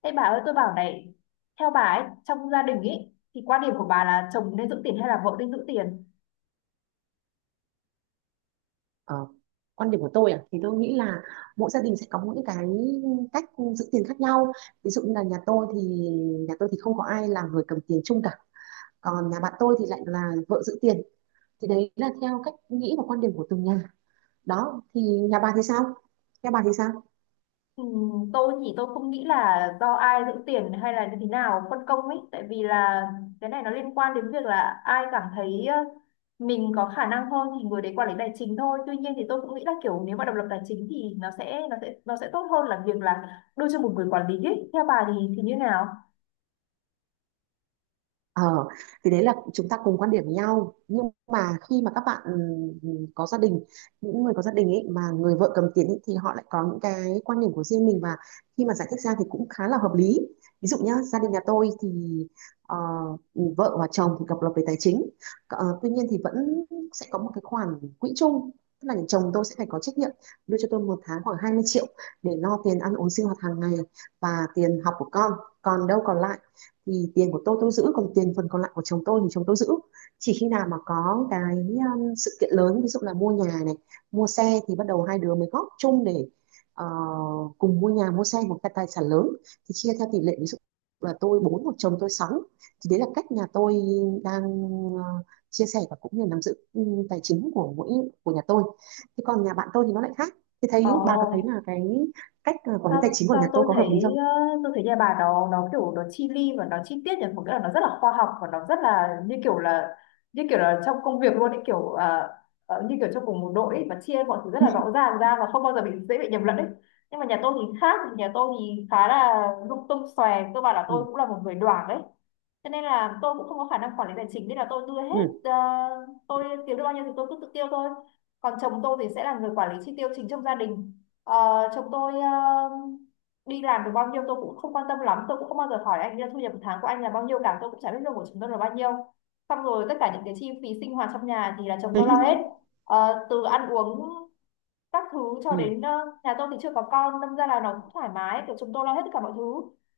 Ê bà ơi, tôi bảo này. Theo bà ấy, trong gia đình ấy, thì quan điểm của bà là chồng nên giữ tiền hay là vợ nên giữ tiền? Ờ, quan điểm của tôi à thì tôi nghĩ là mỗi gia đình sẽ có những cái cách giữ tiền khác nhau. Ví dụ như là nhà tôi thì không có ai là người cầm tiền chung cả, còn nhà bạn tôi thì lại là vợ giữ tiền. Thì đấy là theo cách nghĩ và quan điểm của từng nhà đó. Thì nhà bà thì sao nhà bà thì sao? Tôi thì tôi không nghĩ là do ai giữ tiền hay là như thế nào phân công ấy. Tại vì là cái này nó liên quan đến việc là ai cảm thấy mình có khả năng hơn thì người đấy quản lý tài chính thôi. Tuy nhiên thì tôi cũng nghĩ là kiểu nếu mà độc lập tài chính thì nó sẽ tốt hơn là việc là đưa cho một người quản lý ấy. Theo bà thì như nào? Ờ, thì đấy là chúng ta cùng quan điểm với nhau, nhưng mà khi mà các bạn có gia đình, những người có gia đình ấy mà người vợ cầm tiền ấy, thì họ lại có những cái quan điểm của riêng mình, và khi mà giải thích ra thì cũng khá là hợp lý. Ví dụ nhá, gia đình nhà tôi thì ờ, vợ và chồng thì độc lập về tài chính. Ờ, tuy nhiên thì vẫn sẽ có một cái khoản quỹ chung, tức là chồng tôi sẽ phải có trách nhiệm đưa cho tôi một tháng khoảng 20 triệu để lo tiền ăn uống sinh hoạt hàng ngày và tiền học của con. Còn đâu còn lại thì tiền của tôi giữ, còn tiền phần còn lại của chồng tôi thì chồng tôi giữ. Chỉ khi nào mà có cái sự kiện lớn, ví dụ là mua nhà này, mua xe, thì bắt đầu hai đứa mới góp chung để ờ, cùng mua nhà mua xe, một cái tài sản lớn thì chia theo tỷ lệ, ví dụ là tôi bốn một chồng tôi sáu. Thì đấy là cách nhà tôi đang ờ, chia sẻ và cũng như nắm giữ tài chính của mỗi của nhà tôi. Thế còn nhà bạn tôi thì nó lại khác. Thì thấy Ồ, bà có thấy là cái cách quản lý sao? tài chính của nhà Sao tôi tôi có hợp lý thấy, không? ờ, tôi thấy nhà bà nó kiểu nó chi li và nó chi tiết nhỉ, một cái là nó rất là khoa học và nó rất là như kiểu là trong công việc luôn ấy, kiểu như kiểu trong cùng một đội ấy, và chia mọi thứ rất là rõ ràng ra và không bao giờ bị, dễ bị nhầm lẫn ấy. Nhưng mà nhà tôi thì khác, nhà tôi thì khá là lung tung xòe. Tôi bảo là Ừ. tôi cũng là một người đoảng đấy, cho nên là tôi cũng không có khả năng quản lý tài chính, nên là tôi đưa hết. Ừ. ờ, tôi kiếm được bao nhiêu thì tôi cứ tự tiêu thôi, còn chồng tôi thì sẽ là người quản lý chi tiêu chính trong gia đình. Ờ, Chồng tôi đi làm được bao nhiêu tôi cũng không quan tâm lắm, tôi cũng không bao giờ hỏi anh là thu nhập một tháng của anh là bao nhiêu cả, tôi cũng chả biết lương của chúng tôi là bao nhiêu. Xong rồi tất cả những cái chi phí sinh hoạt trong nhà thì là chồng tôi lo hết. Từ ăn uống các thứ cho Ừ. đến nhà tôi thì chưa có con, đâm ra là nó cũng thoải mái, kiểu chúng tôi lo hết tất cả mọi thứ.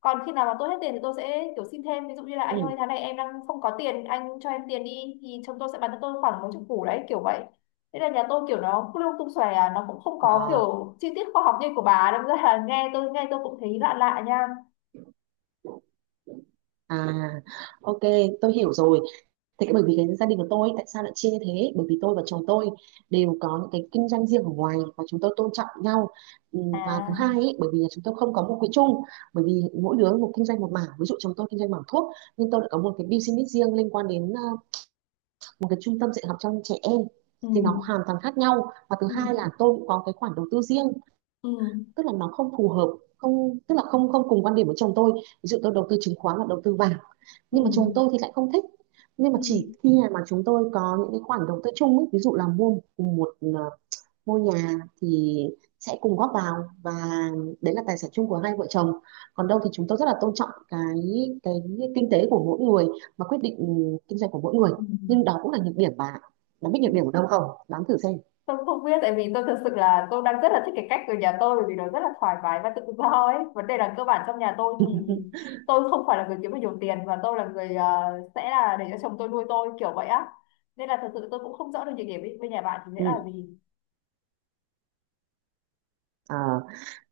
Còn khi nào mà tôi hết tiền thì tôi sẽ kiểu xin thêm, ví dụ như là anh ơi Ừ. tháng này em đang không có tiền anh cho em tiền đi, thì chồng tôi sẽ bán cho tôi khoảng mấy chục củ đấy, kiểu vậy. Thế là nhà tôi kiểu nó lung tung xòe à, nó cũng không có À. kiểu chi tiết khoa học như của bà, đâm ra là nghe tôi cũng thấy lạ lạ nha. À, ok, tôi hiểu rồi. Thế cái bởi vì cái gia đình của tôi tại sao lại chia như thế? Bởi vì tôi và chồng tôi đều có những cái kinh doanh riêng ở ngoài và chúng tôi tôn trọng nhau. Ừ. Và thứ À. hai ấy, bởi vì là chúng tôi không có một quỹ chung, bởi vì mỗi đứa một kinh doanh một mảng. Ví dụ chồng tôi kinh doanh mảng thuốc, nhưng tôi lại có một cái business riêng liên quan đến một cái trung tâm dạy học cho trẻ em. Thì nó Ừ. hoàn toàn khác nhau. Và thứ Ừ. hai là tôi cũng có cái khoản đầu tư riêng, Ừ. tức là nó không phù hợp, không tức là không không cùng quan điểm với chồng tôi. Ví dụ tôi đầu tư chứng khoán và đầu tư vàng Ừ. nhưng mà chồng tôi thì lại không thích. Nhưng mà Ừ. chỉ khi mà chúng tôi có những cái khoản đầu tư chung ấy, ví dụ là mua cùng một ngôi nhà thì sẽ cùng góp vào, và đấy là tài sản chung của hai vợ chồng. Còn đâu thì chúng tôi rất là tôn trọng cái cái kinh tế của mỗi người, mà quyết định kinh doanh của mỗi người. Ừ. Nhưng đó cũng là nhược điểm. Bạn bạn biết Ừ. nhược điểm của đâu không? Đoán thử xem. Tôi không biết, tại vì tôi thực sự là tôi đang rất là thích cái cách ở nhà tôi bởi vì nó rất là thoải mái và tự do ấy. Vấn đề là cơ bản trong nhà tôi thì tôi không phải là người kiếm được nhiều tiền, và tôi là người sẽ là để cho chồng tôi nuôi tôi kiểu vậy á. Nên là thật sự tôi cũng không rõ được nhược điểm bên bên nhà bạn thì sẽ là Ừ. gì. Ờ,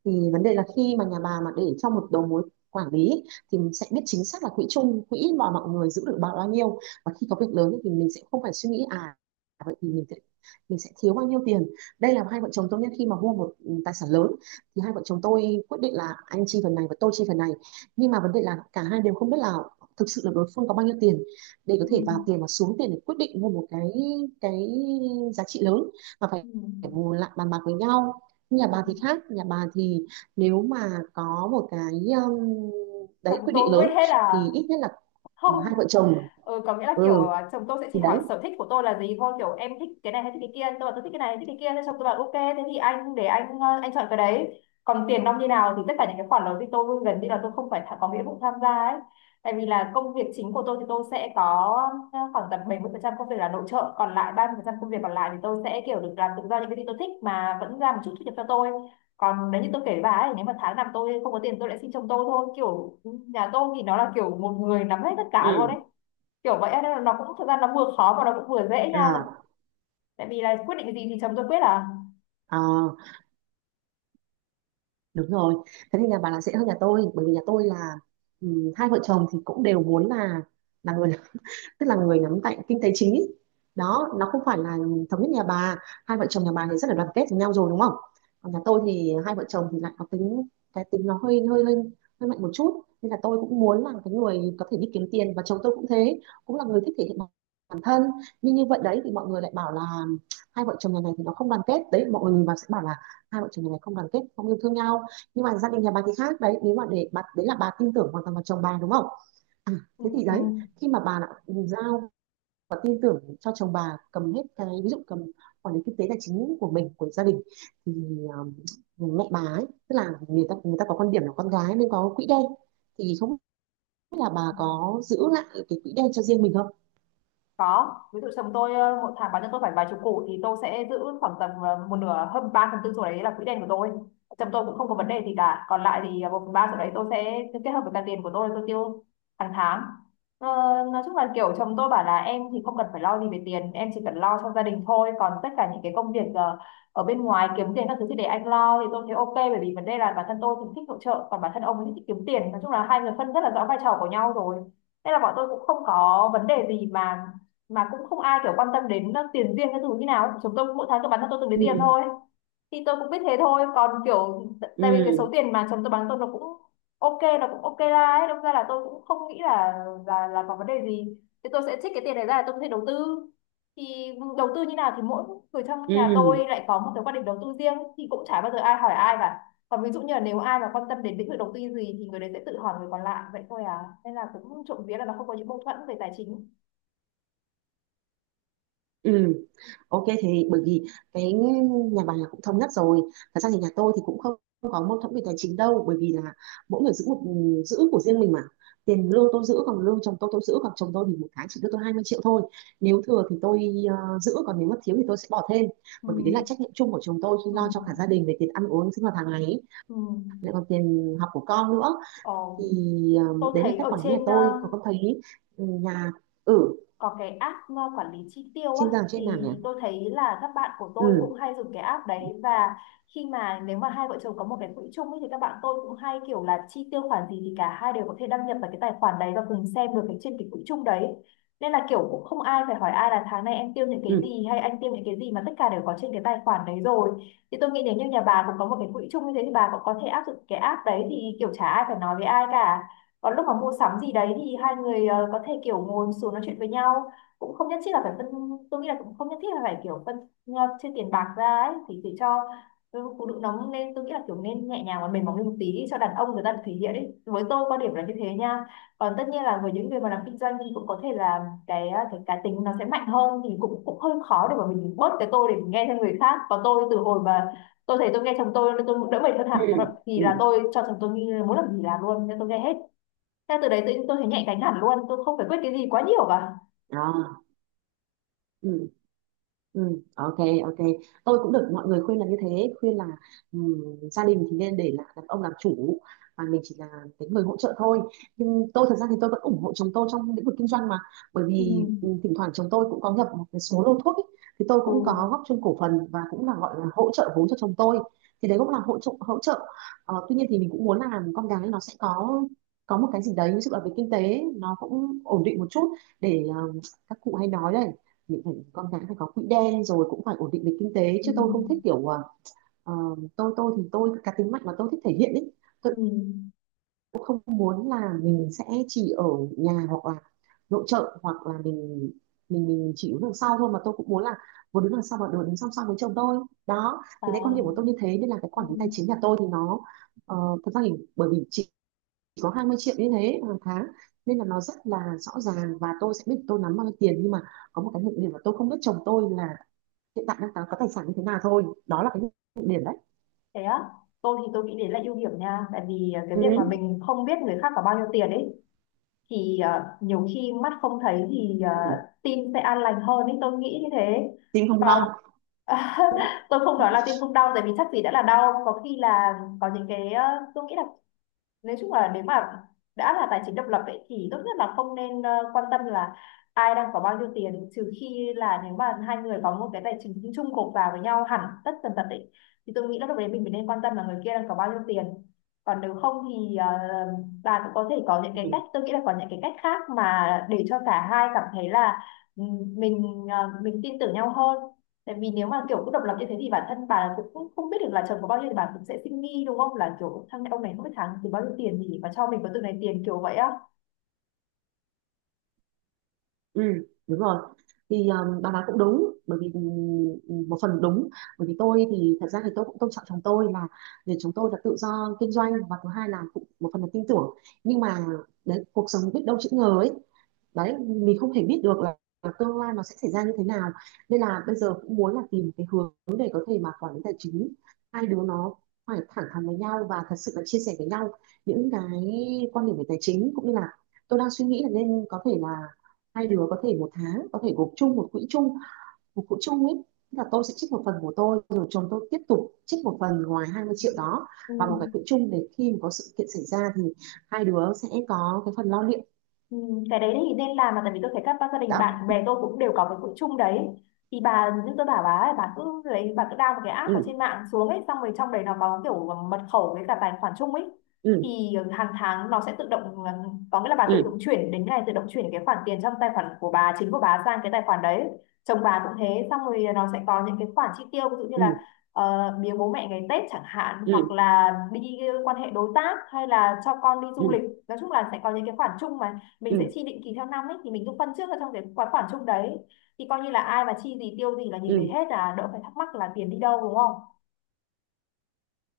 thì vấn đề là khi mà nhà bà mà để trong một đầu mối quản lý ấy, thì mình sẽ biết chính xác là quỹ chung, quỹ mà mọi người giữ được bao bao nhiêu, và khi có việc lớn ấy, thì mình sẽ không phải suy nghĩ à vậy thì mình sẽ thiếu bao nhiêu tiền. Đây là hai vợ chồng tôi nhé, khi mà mua một tài sản lớn, thì hai vợ chồng tôi quyết định là anh chi phần này và tôi chi phần này. Nhưng mà vấn đề là cả hai đều không biết là thực sự là đối phương có bao nhiêu tiền để có Ừ. thể vào tiền và xuống tiền để quyết định mua một cái giá trị lớn mà phải Ừ. phải ngồi lại bàn bạc với nhau. Nhà Ừ. bà thì khác, nhà bà thì nếu mà có một cái um, Chồng đấy quyết định tôi quyết lớn hết là thì ít nhất là mà không. hai vợ chồng Ừ, có nghĩa là kiểu Ừ, à, chồng tôi sẽ thì chỉ hỏi đấy. sở thích của tôi là gì thôi, kiểu em thích cái này hay thích cái kia, tôi bảo tôi thích cái này thích cái kia, thế chồng tôi bảo ok thế thì anh để anh, anh chọn cái đấy, còn tiền nong như nào thì tất cả những cái khoản đó thì tôi gần như là tôi không phải có nghĩa vụ tham gia ấy. Tại vì là công việc chính của tôi thì tôi sẽ có khoảng tầm 70% công việc là nội trợ, còn lại 30% công việc còn lại thì tôi sẽ kiểu được làm tự do những cái gì tôi thích mà vẫn ra một chút thu nhập cho tôi. Còn nếu như tôi kể với bà ấy, nếu mà tháng nào tôi không có tiền tôi lại xin chồng tôi thôi, kiểu ừ, nhà tôi thì nó là kiểu một người nắm hết tất cả luôn ấy, Ừ. kiểu vậy á. Nên là nó cũng thực ra nó vừa khó mà nó cũng vừa dễ nha, À. tại vì là quyết định gì thì chấm rồi quyết à. À đúng rồi. Thế thì nhà bà là sẽ hơn nhà tôi, bởi vì nhà tôi là hai vợ chồng thì cũng đều muốn là người tức là người nắm tay kinh tế chính ý. Đó nó không phải là thống nhất. Nhà bà, hai vợ chồng nhà bà thì rất là đoàn kết với nhau rồi đúng không? Còn nhà tôi thì hai vợ chồng thì lại có tính, cái tính nó hơi hơi hơi hơi mạnh một chút, nên là tôi cũng muốn là cái người có thể đi kiếm tiền, và chồng tôi cũng thế, cũng là người thích thể hiện bản bản thân. Nhưng như vậy đấy thì mọi người lại bảo là hai vợ chồng nhà này thì nó không đoàn kết. Đấy, mọi người nhìn vào sẽ bảo là hai vợ chồng nhà này không đoàn kết, không yêu thương nhau. Nhưng mà gia đình nhà bà thì khác đấy, nếu mà để bà đấy là bà tin tưởng hoàn toàn vào chồng bà đúng không? Thế thì đấy, Ừ. khi mà bà đã giao và tin tưởng cho chồng bà cầm hết cái, ví dụ cầm quản lý kinh tế tài chính của mình, của gia đình, thì mẹ bà ấy, tức là người ta có quan điểm là con gái nên có quỹ đen, thì không biết là bà có giữ lại cái quỹ đen cho riêng mình không? Có, ví dụ chồng tôi một tháng bán cho tôi phải vài chục củ, thì tôi sẽ giữ khoảng tầm một nửa hơn, 3 phần tư số đấy là quỹ đen của tôi. Chồng tôi cũng không có vấn đề gì cả, còn lại thì một phần ba số đấy tôi sẽ kết hợp với cả tiền của tôi tiêu hàng tháng. ờ, nói chung là kiểu chồng tôi bảo là em thì không cần phải lo gì về tiền, em chỉ cần lo cho gia đình thôi, còn tất cả những cái công việc ở bên ngoài kiếm tiền các thứ thì để anh lo, thì tôi thấy ok. Bởi vì vấn đề là bản thân tôi thì thích hỗ trợ, còn bản thân ông ấy thì thích kiếm tiền, nói chung là hai người phân rất là rõ vai trò của nhau rồi. Nên là bọn tôi cũng không có vấn đề gì, mà cũng không ai kiểu quan tâm đến tiền riêng cái thứ như nào, chúng tôi mỗi tháng tôi bán cho tôi từng đấy Ừ. tiền thôi. Thì tôi cũng biết thế thôi, còn kiểu tại vì cái Ừ. số tiền mà chồng tôi bán tôi nó cũng ok, nó cũng ok ra ấy, đâm ra là tôi cũng không nghĩ là là có vấn đề gì. Thì tôi sẽ trích cái tiền này ra để tôi có thể đầu tư, thì đầu tư như nào thì mỗi người trong nhà tôi Ừ. lại có một cái quan điểm đầu tư riêng, thì cũng chả bao giờ ai hỏi ai cả. Còn ví dụ như là nếu ai mà quan tâm đến lĩnh vực đầu tư gì thì người đấy sẽ tự hỏi người còn lại vậy thôi à. Nên là cũng trộm vía là nó không có những mâu thuẫn về tài chính. Ừ. Ok, thì bởi vì cái nhà bà là cũng thống nhất rồi. Thật ra thì nhà tôi thì cũng không có mâu thuẫn về tài chính đâu, bởi vì là mỗi người giữ giữ của riêng mình mà. Tiền lương tôi giữ, còn lương chồng tôi giữ, còn chồng tôi thì một tháng chỉ đưa tôi 20 triệu thôi. Nếu thừa thì tôi giữ, còn nếu mà thiếu thì tôi sẽ bỏ thêm. Ừ. Bởi vì đấy là trách nhiệm chung của chồng tôi khi Ừ. lo cho cả gia đình về tiền ăn uống sinh hoạt hàng ngày, Ừ. lại còn tiền học của con nữa. Thì Ồ, ờ, tôi đấy là thấy cách ở quản lý nhà trên tôi. Còn con thấy nhà ở có cái app quản lý chi tiêu á. trên giường trên Thì nào nhỉ? tôi thấy là các bạn của tôi cũng Ừ. hay dùng cái app đấy, và khi mà nếu mà hai vợ chồng có một cái quỹ chung ấy, thì các bạn tôi cũng hay kiểu là chi tiêu khoản gì thì cả hai đều có thể đăng nhập vào cái tài khoản đấy và cùng xem được cái trên cái quỹ chung đấy. Nên là kiểu cũng không ai phải hỏi ai là tháng này em tiêu những cái Ừ. gì hay anh tiêu những cái gì, mà tất cả đều có trên cái tài khoản đấy rồi. Thì tôi nghĩ nếu như nhà bà cũng có một cái quỹ chung như thế thì bà cũng có thể áp dụng cái app đấy, thì kiểu chả ai phải nói với ai cả. Còn lúc mà mua sắm gì đấy thì hai người có thể kiểu ngồi xuống nói chuyện với nhau, cũng không nhất thiết là phải phân, tôi nghĩ là cũng không nhất thiết là phải kiểu phân ờ, chia tiền bạc ra ấy, thì để cho ừ, phụ nữ nóng nên tôi nghĩ là kiểu nên nhẹ nhàng và mềm mỏng lên một tí đi, cho đàn ông người ta được thể hiện ấy, với tôi quan điểm là như thế nha. Còn tất nhiên là với những người mà làm kinh doanh thì cũng có thể là cái cái cá tính nó sẽ mạnh hơn, thì cũng cũng hơi khó để mà mình bớt cái tôi để mình nghe theo người khác. Còn tôi từ hồi mà tôi thấy tôi nghe chồng tôi nên tôi đỡ mệt hơn Ừ. hẳn. Thì Ừ. là tôi cho chồng tôi như muốn làm gì làm luôn nên tôi nghe hết theo, từ đấy tự nhiên tôi thấy nhạy cánh hẳn luôn, tôi không phải quyết cái gì quá nhiều cả. Đó. Ừ. Ừ, ok. Ok, tôi cũng được mọi người khuyên là như thế, khuyên là ừm, gia đình thì nên để là đàn ông làm chủ, và mình chỉ là cái người hỗ trợ thôi. Nhưng tôi thật ra thì tôi vẫn ủng hộ chồng tôi trong lĩnh vực kinh doanh mà, bởi Ừ, vì thỉnh thoảng chồng tôi cũng có nhập một cái số lô thuốc ấy, thì tôi ừ, cũng có góp chung cổ phần và cũng là gọi là hỗ trợ vốn cho chồng tôi. Thì đấy cũng là hỗ trợ. Ờ, tuy nhiên thì mình cũng muốn là con gái nó sẽ có một cái gì đấy, ví dụ là về kinh tế nó cũng ổn định một chút, để các cụ hay nói đấy, mình phải con cái phải có quỹ đen, rồi cũng phải ổn định về kinh tế, ừ, chứ tôi không thích kiểu ờ, tôi thì tôi cá tính mạnh mà tôi thích thể hiện ấy. Tôi ừ, cũng không muốn là mình sẽ chỉ ở nhà hoặc là nội trợ, hoặc là mình chỉ đứng đằng sau thôi, mà tôi cũng muốn là vừa đứng đằng sau và vừa đứng song song với chồng tôi. Đó à, thì đấy quan điểm của tôi như thế, nên là cái ừ. quản lý tài chính nhà tôi thì nó ờ, thật ra thì bởi vì chỉ có 20 triệu như thế hàng tháng, nên là nó rất là rõ ràng và tôi sẽ biết tôi nắm bao nhiêu tiền. Nhưng mà có một cái nhược điểm là tôi không biết chồng tôi là hiện tại đang có tài sản như thế nào thôi, đó là cái điểm đấy. Thế á, tôi thì tôi nghĩ đấy là ưu điểm nha. Tại vì à, cái việc mà Ừ. mình không biết người khác có bao nhiêu tiền ấy, thì à, nhiều khi mắt không thấy thì à, Ừ. tim sẽ an lành hơn ấy, tôi nghĩ như thế. Tim không Còn đau. tôi không nói là tim không đau, tại vì chắc gì đã là đau. Có khi là có những cái, à, tôi nghĩ là nói chung là nếu mà đã là tài chính độc lập ấy, thì tốt nhất là không nên quan tâm là ai đang có bao nhiêu tiền, trừ khi là nếu mà hai người có một cái tài chính chung gộp vào với nhau hẳn tất tần tật ấy, thì tôi nghĩ là lúc đấy mình mới nên quan tâm là người kia đang có bao nhiêu tiền. Còn nếu không thì bà cũng có thể có những cái Ừ. cách, tôi nghĩ là có những cái cách khác mà để cho cả hai cảm thấy là ừ, mình mình tin tưởng nhau hơn. Tại vì nếu mà kiểu cứ độc lập như thế thì bản thân bà cũng không biết được là chồng có bao nhiêu, thì bà cũng sẽ suy nghĩ đúng không, là kiểu thằng ông này không biết tháng thì bao nhiêu tiền thì mà cho mình có từng này tiền, kiểu vậy á. Ừ. Đúng rồi, thì bà nói cũng đúng, bởi vì một phần đúng, bởi vì tôi thì thật ra thì tôi cũng tôn trọng chồng tôi, là vì chúng tôi là tự do kinh doanh và thứ hai là cũng một phần là tin tưởng. Nhưng mà đấy, cuộc sống biết đâu chữ ngờ ấy, đấy mình không thể biết được là tương lai nó sẽ xảy ra như thế nào, nên là bây giờ cũng muốn là tìm cái hướng để có thể mà quản lý tài chính. Hai đứa nó phải thẳng thắn với nhau và thật sự là chia sẻ với nhau những cái quan điểm về tài chính, cũng như là tôi đang suy nghĩ là nên có thể là hai đứa có thể một tháng có thể gộp chung một quỹ chung ấy. Tức là tôi sẽ trích một phần của tôi, rồi chồng tôi tiếp tục trích một phần ngoài 20 triệu đó Ừ. vào một cái quỹ chung, để khi mà có sự kiện xảy ra thì hai đứa sẽ có cái phần lo liệu. Ừ, cái đấy thì nên làm mà, tại vì tôi thấy các ba gia đình Đó. bạn bè tôi cũng đều có cái quỹ chung đấy. Thì bà, như tôi bảo bà ấy, bà cứ lấy, bà cứ down một cái app ở Ừ. trên mạng xuống ấy, xong rồi trong đấy nó có kiểu mật khẩu với cả tài khoản chung ấy. Ừ. Thì hàng tháng nó sẽ tự động có nghĩa là bà tự Ừ. động chuyển, đến ngày tự động chuyển cái khoản tiền trong tài khoản của bà chính của bà sang cái tài khoản đấy. Chồng bà cũng thế. Xong rồi nó sẽ có những cái khoản chi tiêu, ví dụ như Ừ. là biếu bố mẹ ngày Tết chẳng hạn, Ừ. hoặc là đi quan hệ đối tác, hay là cho con đi Ừ. du lịch. Nói chung là sẽ có những cái khoản chung mà mình sẽ Ừ. chi định kỳ theo năm ấy, thì mình cứ phân trước vào trong cái khoản khoản chung đấy. Thì coi như là ai mà chi gì tiêu gì là nhìn thấy Ừ. hết, là đỡ phải thắc mắc là tiền đi đâu đúng không.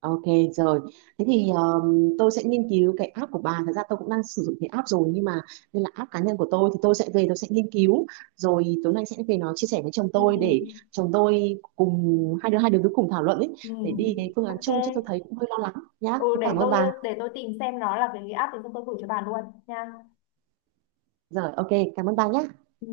Ok, rồi. Thế thì tôi sẽ nghiên cứu cái app của bà. Thật ra tôi cũng đang sử dụng cái app rồi nhưng mà nên là app cá nhân của tôi, thì tôi sẽ về tôi sẽ nghiên cứu, rồi tối nay sẽ về nó chia sẻ với chồng Ừ, tôi để chồng tôi cùng hai đứa cứ cùng thảo luận ấy, ừ, để đi cái phương án ok. chung chứ tôi thấy cũng hơi lo lắng nhá. Ừ, Thế cảm ơn bà. để tôi tìm xem nó là cái app thì tôi gửi cho bà luôn nha. Rồi, ok, cảm ơn bà nhé. Ừ.